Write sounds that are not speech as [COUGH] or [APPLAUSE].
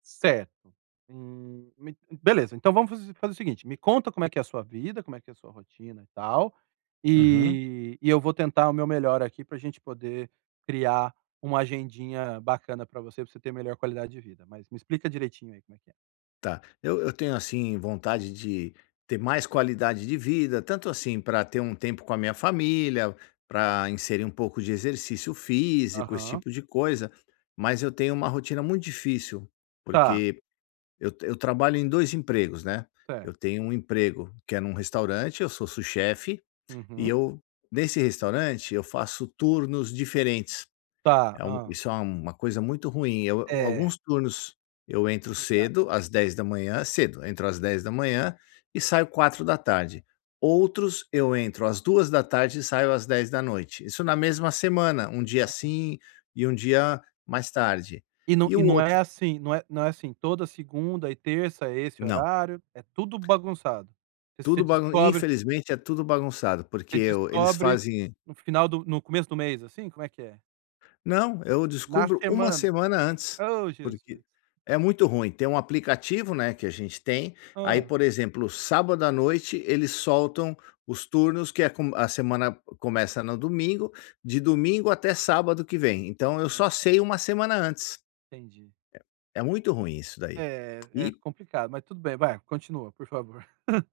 Certo. Hum, me beleza. Então vamos faz fazer o seguinte, me conta como é que é a sua vida, como é que é a sua rotina e tal, Uhum. e e eu vou tentar o meu melhor aqui pra gente poder criar uma agendinha bacana pra você, pra você ter melhor qualidade de vida. Mas me explica direitinho aí, como é que é? Tá, eu eu tenho, assim, vontade de ter mais qualidade de vida, tanto assim, pra ter um tempo com a minha família, pra inserir um pouco de exercício físico, esse Aham. tipo de coisa, mas eu tenho uma rotina muito difícil, Tá. porque eu t eu trabalho em 2 empregos, né. Certo. Eu tenho um emprego que é num restaurante, eu sou sous-chef e Uhum. eu nesse restaurante, eu faço turnos diferentes. Tá. É um Hã. isso é uma coisa muito ruim. Eu É. alguns turnos, eu entro Complicado. cedo, às 10h cedo, entro às 10h e saio 16h, outros eu entro às 14h e saio às 22h. Isso na mesma semana, 1 dia Aham. assim e 1 dia mais tarde. E nã E o não é outro assim, não é não é assim, toda segunda e terça é esse Não. horário? É tudo bagunçado? Você Tudo bagun descobre infelizmente é tudo bagunçado. Porque você eu eles descobre fazem no final do no começo do mês, assim, como é que é? Não, eu Na descubro uma semana? semana antes. Oh, Porque Jesus! é muito ruim, tem um aplicativo, né, que a gente tem, aí Hã. por exemplo, sábado à noite eles soltam os turnos que é com a semana c começa no domingo, de domingo até sábado que vem. Então eu Ah só tá. sei uma semana antes. Entendi. É muito ruim isso daí. É, é E complicado, mas tudo bem, vai, continua, por favor. [LAUGHS]